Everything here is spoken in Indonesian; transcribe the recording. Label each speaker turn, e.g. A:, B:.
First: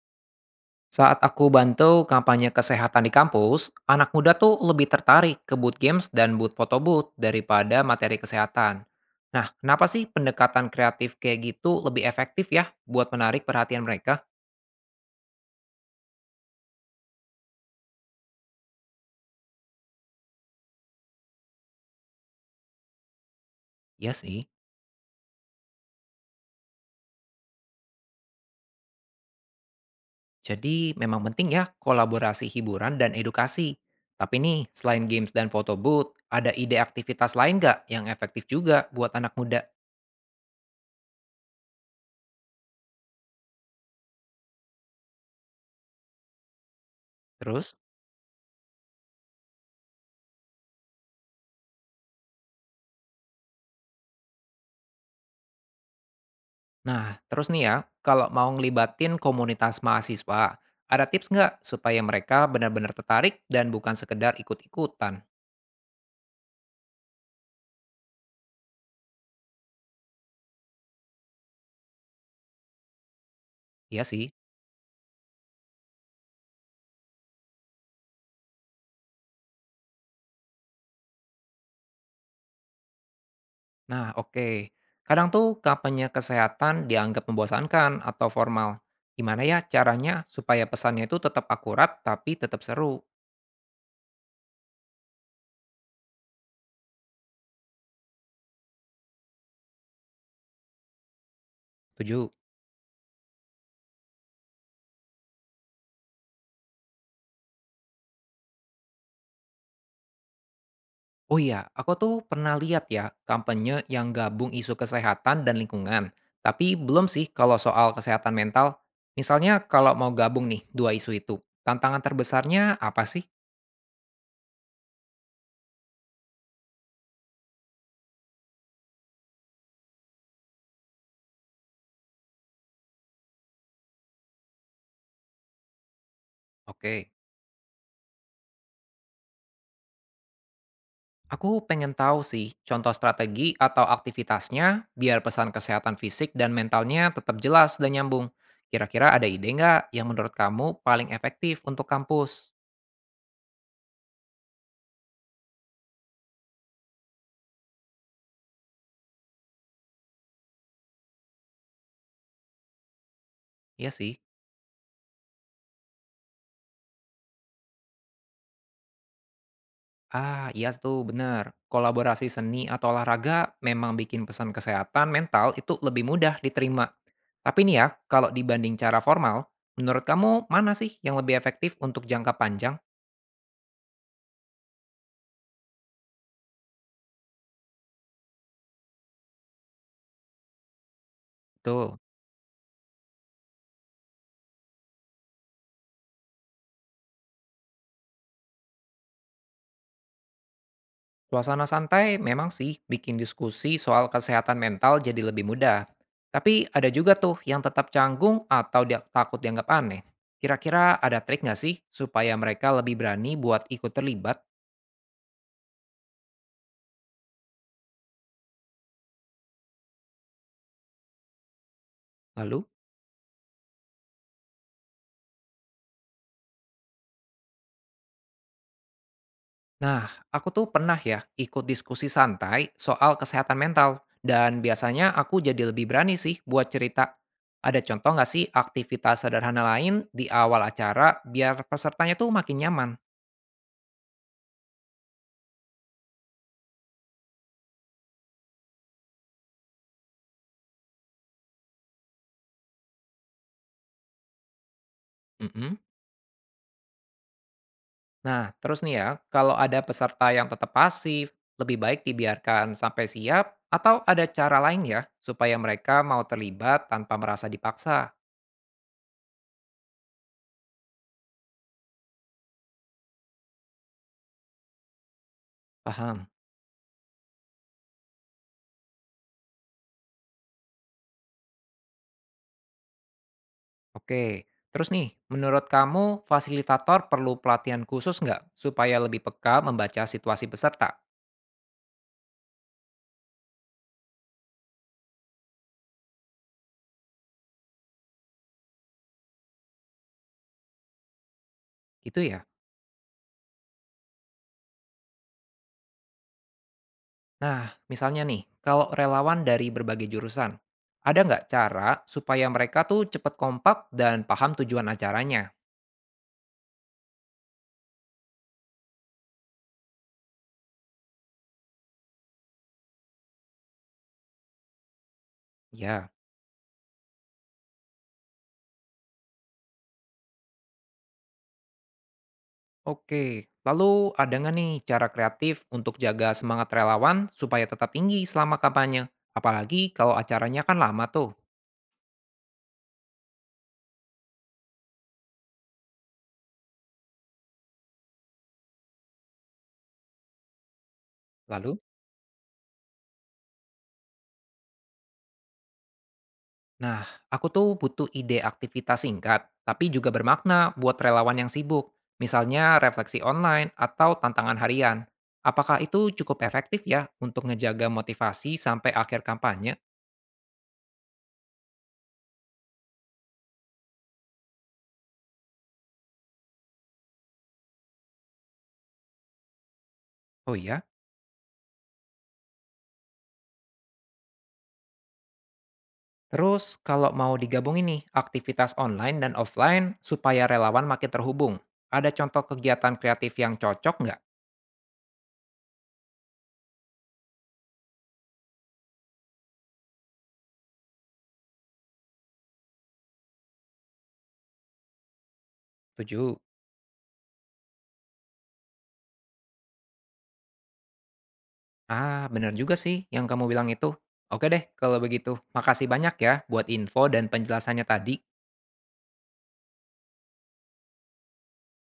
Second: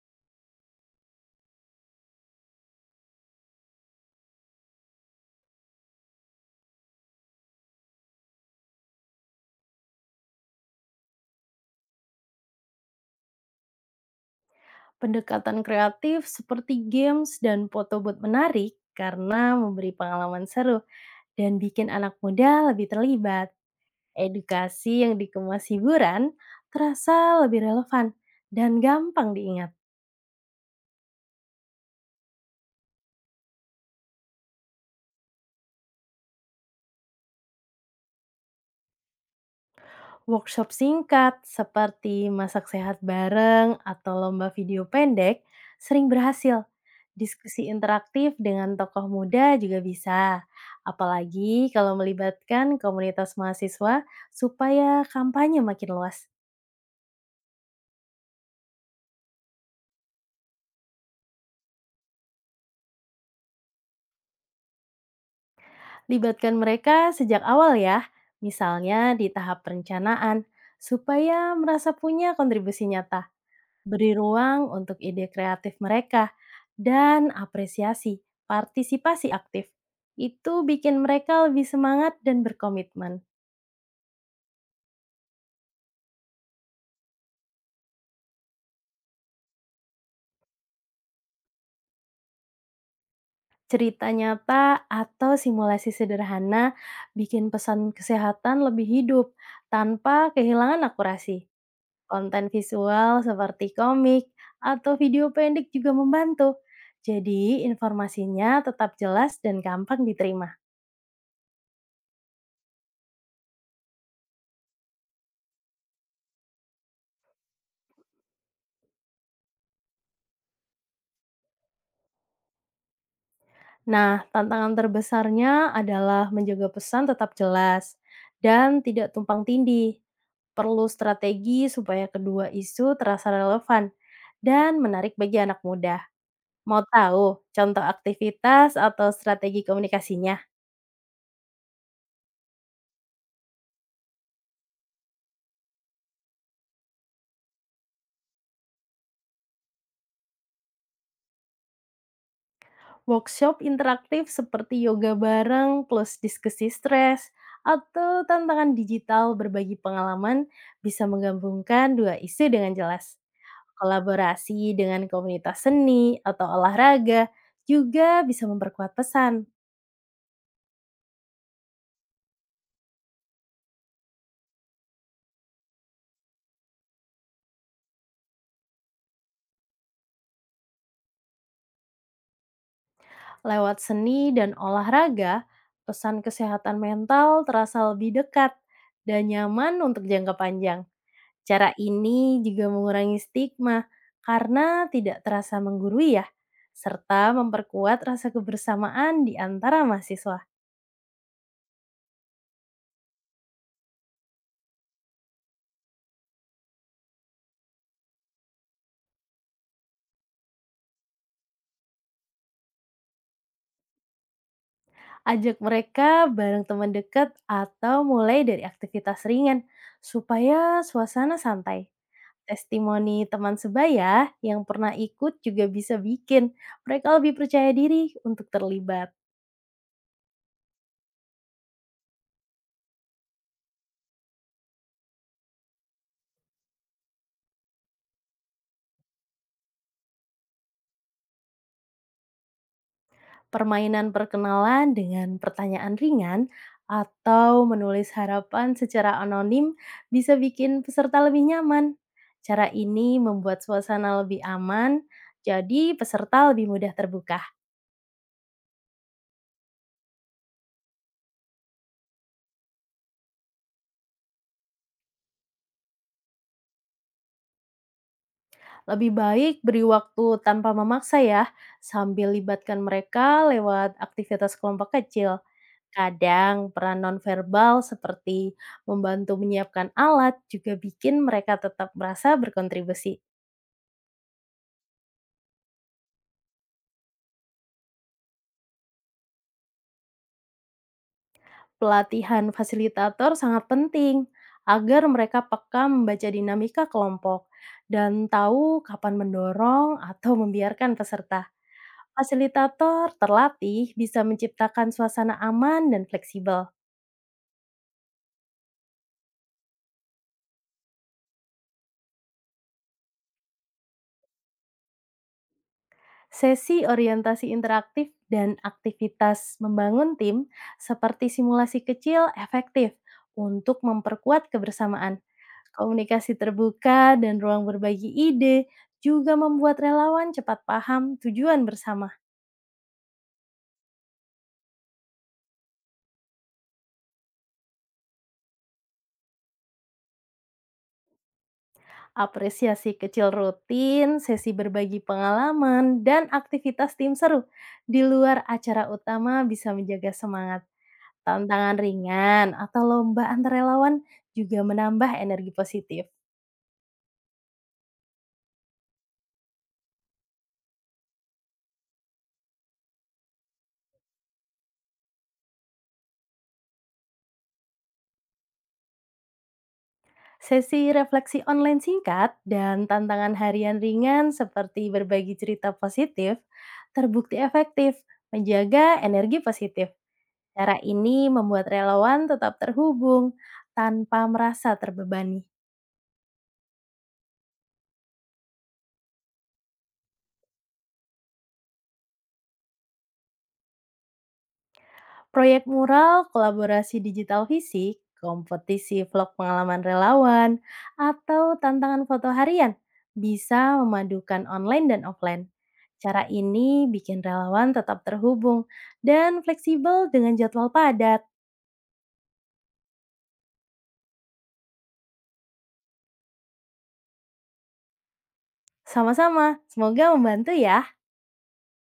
A: Saat aku bantu kampanye kesehatan di kampus, anak muda tuh lebih tertarik ke boot games dan boot foto booth daripada materi kesehatan. Nah, kenapa sih pendekatan kreatif kayak gitu lebih efektif ya buat menarik perhatian mereka?
B: Pendekatan kreatif seperti games dan foto booth menarik karena memberi pengalaman seru dan bikin anak muda lebih terlibat.
A: Ya sih,
B: Edukasi yang dikemas hiburan terasa lebih relevan dan gampang diingat.
A: jadi memang penting ya kolaborasi hiburan dan edukasi. Tapi nih, selain games dan foto booth, ada ide aktivitas lain nggak yang efektif juga buat anak muda?
B: Workshop singkat seperti masak sehat bareng atau lomba video pendek sering berhasil. Diskusi
A: Terus?
B: interaktif dengan tokoh muda juga bisa. Apalagi kalau melibatkan komunitas mahasiswa supaya kampanye makin luas.
A: Nah, terus nih ya, kalau mau ngelibatin komunitas mahasiswa, ada tips nggak supaya mereka benar-benar tertarik dan bukan sekedar ikut-ikutan?
B: Libatkan mereka sejak awal ya, misalnya di tahap perencanaan, supaya merasa punya kontribusi nyata.
A: Iya
B: Beri
A: sih.
B: ruang untuk ide kreatif mereka, dan apresiasi partisipasi aktif. Itu bikin mereka lebih semangat dan berkomitmen.
A: Nah, oke. Kadang tuh kampanye kesehatan dianggap membosankan atau formal. Gimana ya caranya supaya pesannya itu tetap akurat tapi tetap seru?
B: Cerita nyata atau simulasi sederhana bikin pesan kesehatan lebih hidup tanpa kehilangan akurasi.
A: Setuju.
B: Konten visual seperti komik atau video pendek juga membantu. Jadi informasinya tetap jelas dan gampang diterima.
A: Oh iya, aku tuh pernah lihat ya kampanye yang gabung isu kesehatan dan lingkungan. Tapi belum sih kalau soal kesehatan mental. Misalnya kalau mau gabung nih dua isu itu, tantangan terbesarnya apa sih?
B: Nah, tantangan terbesarnya adalah menjaga pesan tetap jelas dan tidak tumpang tindih. Perlu strategi supaya kedua isu terasa relevan dan menarik bagi anak muda. Mau
A: Oke,
B: tahu contoh aktivitas atau strategi komunikasinya?
A: aku pengen tahu sih contoh strategi atau aktivitasnya biar pesan kesehatan fisik dan mentalnya tetap jelas dan nyambung. Kira-kira ada ide nggak yang menurut kamu paling efektif untuk kampus?
B: Workshop interaktif seperti yoga bareng plus diskusi stres atau tantangan digital berbagi pengalaman bisa menggabungkan dua isu dengan jelas.
A: Iya sih.
B: Kolaborasi dengan komunitas seni atau olahraga juga bisa memperkuat pesan.
A: Ah, iya tuh bener. Kolaborasi seni atau olahraga memang bikin pesan kesehatan mental itu lebih mudah diterima. Tapi nih ya, kalau dibanding cara formal, menurut kamu mana sih yang lebih efektif untuk jangka panjang?
B: Lewat seni dan olahraga, pesan kesehatan mental terasa lebih dekat dan nyaman untuk jangka panjang. Cara
A: Betul.
B: ini juga mengurangi stigma karena tidak terasa menggurui ya, serta memperkuat rasa kebersamaan di antara mahasiswa.
A: Suasana santai memang sih bikin diskusi soal kesehatan mental jadi lebih mudah. Tapi ada juga tuh yang tetap canggung atau dia takut dianggap aneh. Kira-kira ada trik nggak sih supaya mereka lebih berani buat ikut terlibat?
B: Ajak mereka bareng teman dekat atau mulai dari aktivitas ringan supaya suasana santai.
A: Lalu?
B: Testimoni teman sebaya yang pernah ikut juga bisa bikin mereka lebih percaya diri untuk terlibat.
A: Nah, aku tuh pernah ya ikut diskusi santai soal kesehatan mental, dan biasanya aku jadi lebih berani sih buat cerita. Ada contoh nggak sih aktivitas sederhana lain di awal acara biar pesertanya tuh makin nyaman?
B: Permainan perkenalan dengan pertanyaan ringan atau menulis harapan secara anonim bisa bikin peserta lebih nyaman. Cara ini membuat suasana lebih aman,
A: Mm-mm.
B: jadi peserta lebih mudah terbuka.
A: Nah, terus nih ya, kalau ada peserta yang tetap pasif, lebih baik dibiarkan sampai siap atau ada cara lain ya supaya mereka mau terlibat tanpa merasa dipaksa.
B: Lebih baik beri waktu tanpa memaksa ya, sambil libatkan mereka lewat aktivitas kelompok kecil.
A: Paham?
B: Kadang peran nonverbal seperti membantu menyiapkan alat juga bikin mereka tetap merasa berkontribusi.
A: Oke, terus nih, menurut kamu fasilitator perlu pelatihan khusus nggak supaya lebih peka membaca situasi peserta?
B: Pelatihan fasilitator sangat penting agar mereka peka membaca dinamika kelompok dan tahu kapan mendorong atau membiarkan peserta.
A: Gitu ya?
B: Fasilitator terlatih bisa menciptakan suasana aman dan fleksibel.
A: Nah, misalnya nih, kalau relawan dari berbagai jurusan, ada nggak cara supaya mereka tuh cepet kompak dan paham tujuan acaranya?
B: Sesi orientasi interaktif dan aktivitas membangun tim seperti simulasi kecil efektif untuk memperkuat kebersamaan.
A: Ya,
B: Komunikasi terbuka dan ruang berbagi ide juga membuat relawan cepat paham tujuan bersama.
A: oke. Lalu ada nggak nih cara kreatif untuk jaga semangat relawan supaya tetap tinggi selama kampanye? Apalagi kalau acaranya kan lama tuh.
B: Apresiasi kecil rutin, sesi berbagi pengalaman, dan aktivitas tim seru di luar acara utama bisa menjaga semangat.
A: Lalu.
B: Tantangan ringan atau lomba antar relawan juga menambah energi positif.
A: Nah, aku tuh butuh ide aktivitas singkat, tapi juga bermakna buat relawan yang sibuk. Misalnya refleksi online atau tantangan harian. Apakah itu cukup efektif ya untuk ngejaga motivasi sampai akhir kampanye?
B: Sesi refleksi online singkat dan tantangan harian ringan seperti berbagi cerita positif terbukti efektif menjaga energi positif.
A: Oh
B: Cara
A: iya.
B: ini membuat relawan tetap terhubung tanpa merasa terbebani.
A: Terus kalau mau digabung ini aktivitas online dan offline supaya relawan makin terhubung. Ada contoh kegiatan kreatif yang cocok nggak?
B: Proyek mural, kolaborasi digital fisik, kompetisi vlog pengalaman relawan, atau tantangan foto harian bisa memadukan online dan offline. Cara
A: 7.
B: ini bikin relawan tetap terhubung dan fleksibel dengan jadwal padat.
A: Ah, bener juga sih yang kamu bilang itu. Oke deh, kalau begitu. Makasih banyak ya buat info dan penjelasannya tadi.
B: Sama-sama, semoga membantu ya.